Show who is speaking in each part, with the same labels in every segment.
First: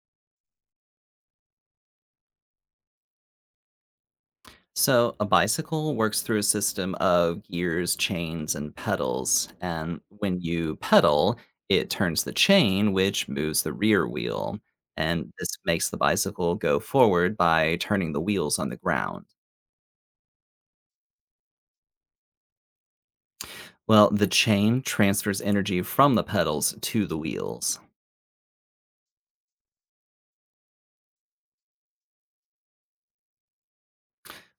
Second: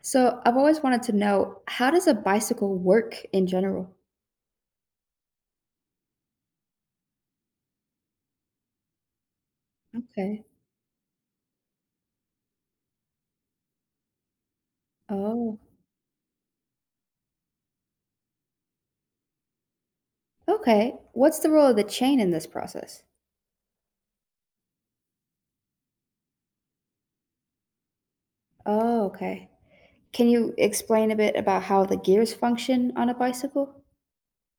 Speaker 1: So I've always wanted to know, how does a bicycle work in general?
Speaker 2: So, a bicycle works through a system of gears, chains, and pedals. And when
Speaker 1: Okay.
Speaker 2: you pedal, it turns the chain, which moves the rear wheel. And this
Speaker 1: Oh,
Speaker 2: makes the bicycle go forward by turning the wheels on the ground.
Speaker 1: okay. What's the role of the chain in this process?
Speaker 2: Well, the chain transfers energy from the pedals to the wheels.
Speaker 1: Oh, okay. Can you explain a bit about how the gears function on a bicycle?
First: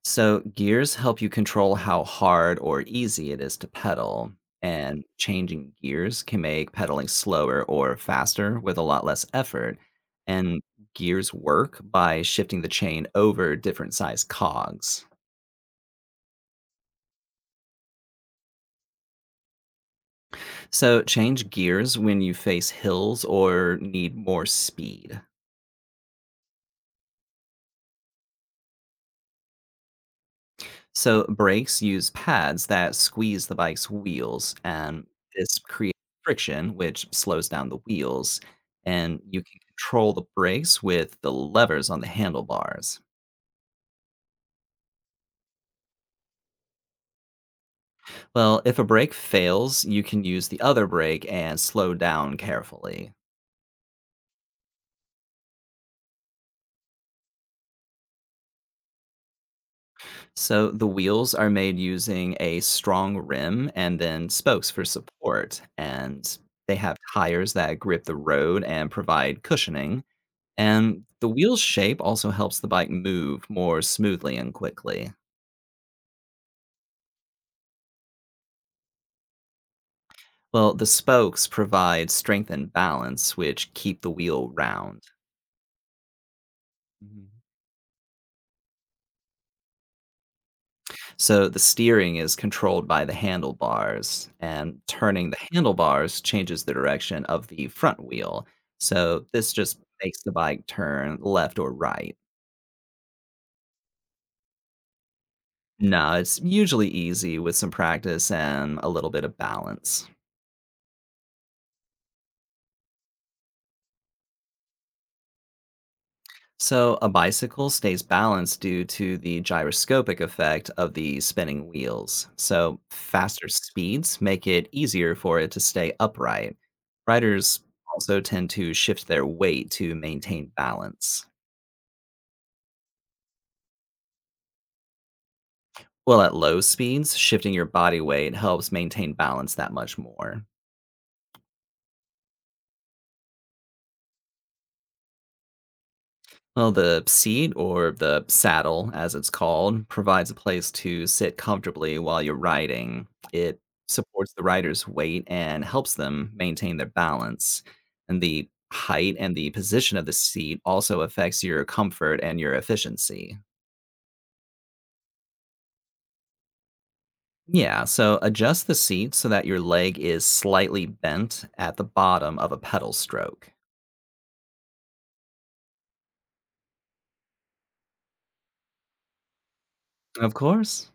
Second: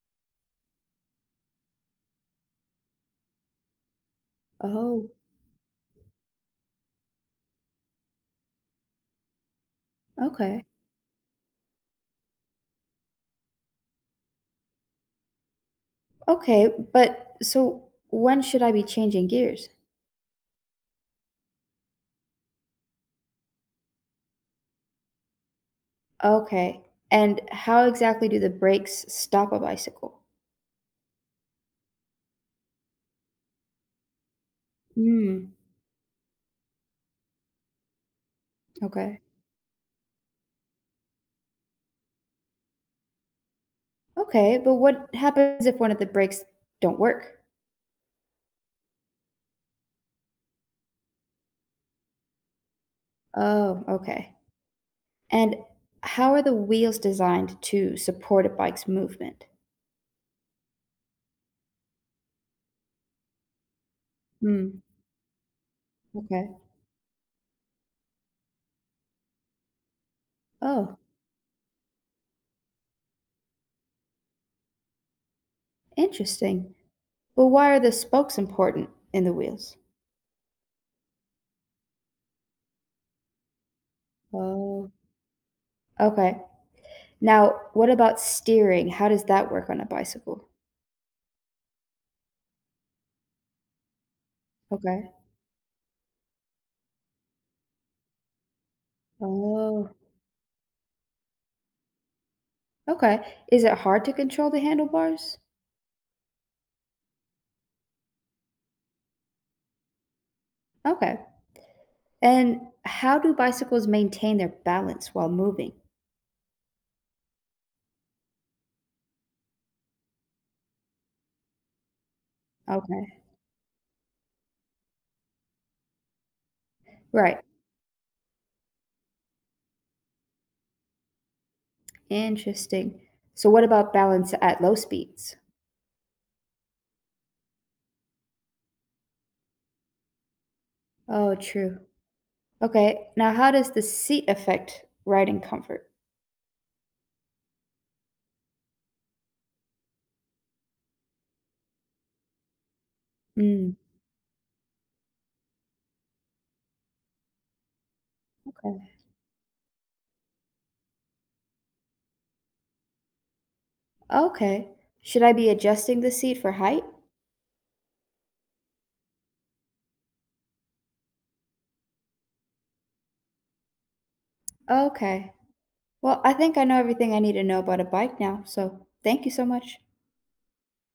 Speaker 2: So, gears help you control how hard or easy it is to pedal, and
Speaker 1: Oh,
Speaker 2: changing gears can make pedaling slower or faster with a lot less effort. And
Speaker 1: okay.
Speaker 2: gears work by shifting the chain over different size cogs.
Speaker 1: Okay, but so when should I be changing gears?
Speaker 2: So, change gears when you face hills or need more speed.
Speaker 1: Okay. And how exactly do the brakes stop a bicycle?
Speaker 2: So brakes use pads that squeeze the bike's wheels, and
Speaker 1: Hmm.
Speaker 2: this creates friction, which slows down the wheels. And
Speaker 1: Okay.
Speaker 2: you can control the brakes with the levers on the handlebars.
Speaker 1: Okay, but what happens if one of the brakes don't work?
Speaker 2: Well, if a brake fails, you can use the other brake and slow down carefully.
Speaker 1: Oh, okay. And how are the wheels designed to support a bike's movement?
Speaker 2: So the wheels are made using a strong rim and then spokes
Speaker 1: Hmm,
Speaker 2: for support, and
Speaker 1: okay.
Speaker 2: they have tires that grip the road and provide cushioning.
Speaker 1: Oh,
Speaker 2: And the wheel's shape also helps the bike move more smoothly and quickly.
Speaker 1: interesting. But why are the spokes important in the wheels?
Speaker 2: Well, the spokes provide strength and balance, which keep the wheel
Speaker 1: Oh,
Speaker 2: round.
Speaker 1: okay.
Speaker 2: Mhm.
Speaker 1: Now, what about steering? How does that work on a bicycle?
Speaker 2: So the steering is controlled by the handlebars, and
Speaker 1: Okay.
Speaker 2: turning the handlebars changes the direction of the front wheel. So this just
Speaker 1: Oh,
Speaker 2: makes the bike turn left or right.
Speaker 1: okay. Is it hard to control the handlebars?
Speaker 2: No, it's usually easy with some practice and a little bit of balance.
Speaker 1: Okay. And how do bicycles maintain their balance while moving?
Speaker 2: So, a bicycle stays balanced due to the gyroscopic effect of the spinning wheels. So,
Speaker 1: Okay.
Speaker 2: faster speeds make it easier for it to stay upright.
Speaker 1: Right.
Speaker 2: Riders also tend to shift their weight to maintain balance.
Speaker 1: Interesting. So, what about balance at low speeds?
Speaker 2: Well, at low speeds, shifting your body weight helps maintain balance that much more.
Speaker 1: Oh, true. Okay, now how does the seat affect riding comfort?
Speaker 2: Well, the seat, or the saddle as it's called, provides a place to sit comfortably while you're riding. It
Speaker 1: Mm,
Speaker 2: supports the rider's weight and helps them maintain their balance. And the
Speaker 1: okay.
Speaker 2: height and the position of the seat also affects your comfort and your efficiency.
Speaker 1: Okay. Should I be adjusting the seat for height?
Speaker 2: Yeah, so adjust the seat so that your leg is slightly bent at the bottom of a pedal stroke.
Speaker 1: Okay. Well, I think I know everything I need to know about a bike now, so thank you so much.
Speaker 2: Of course.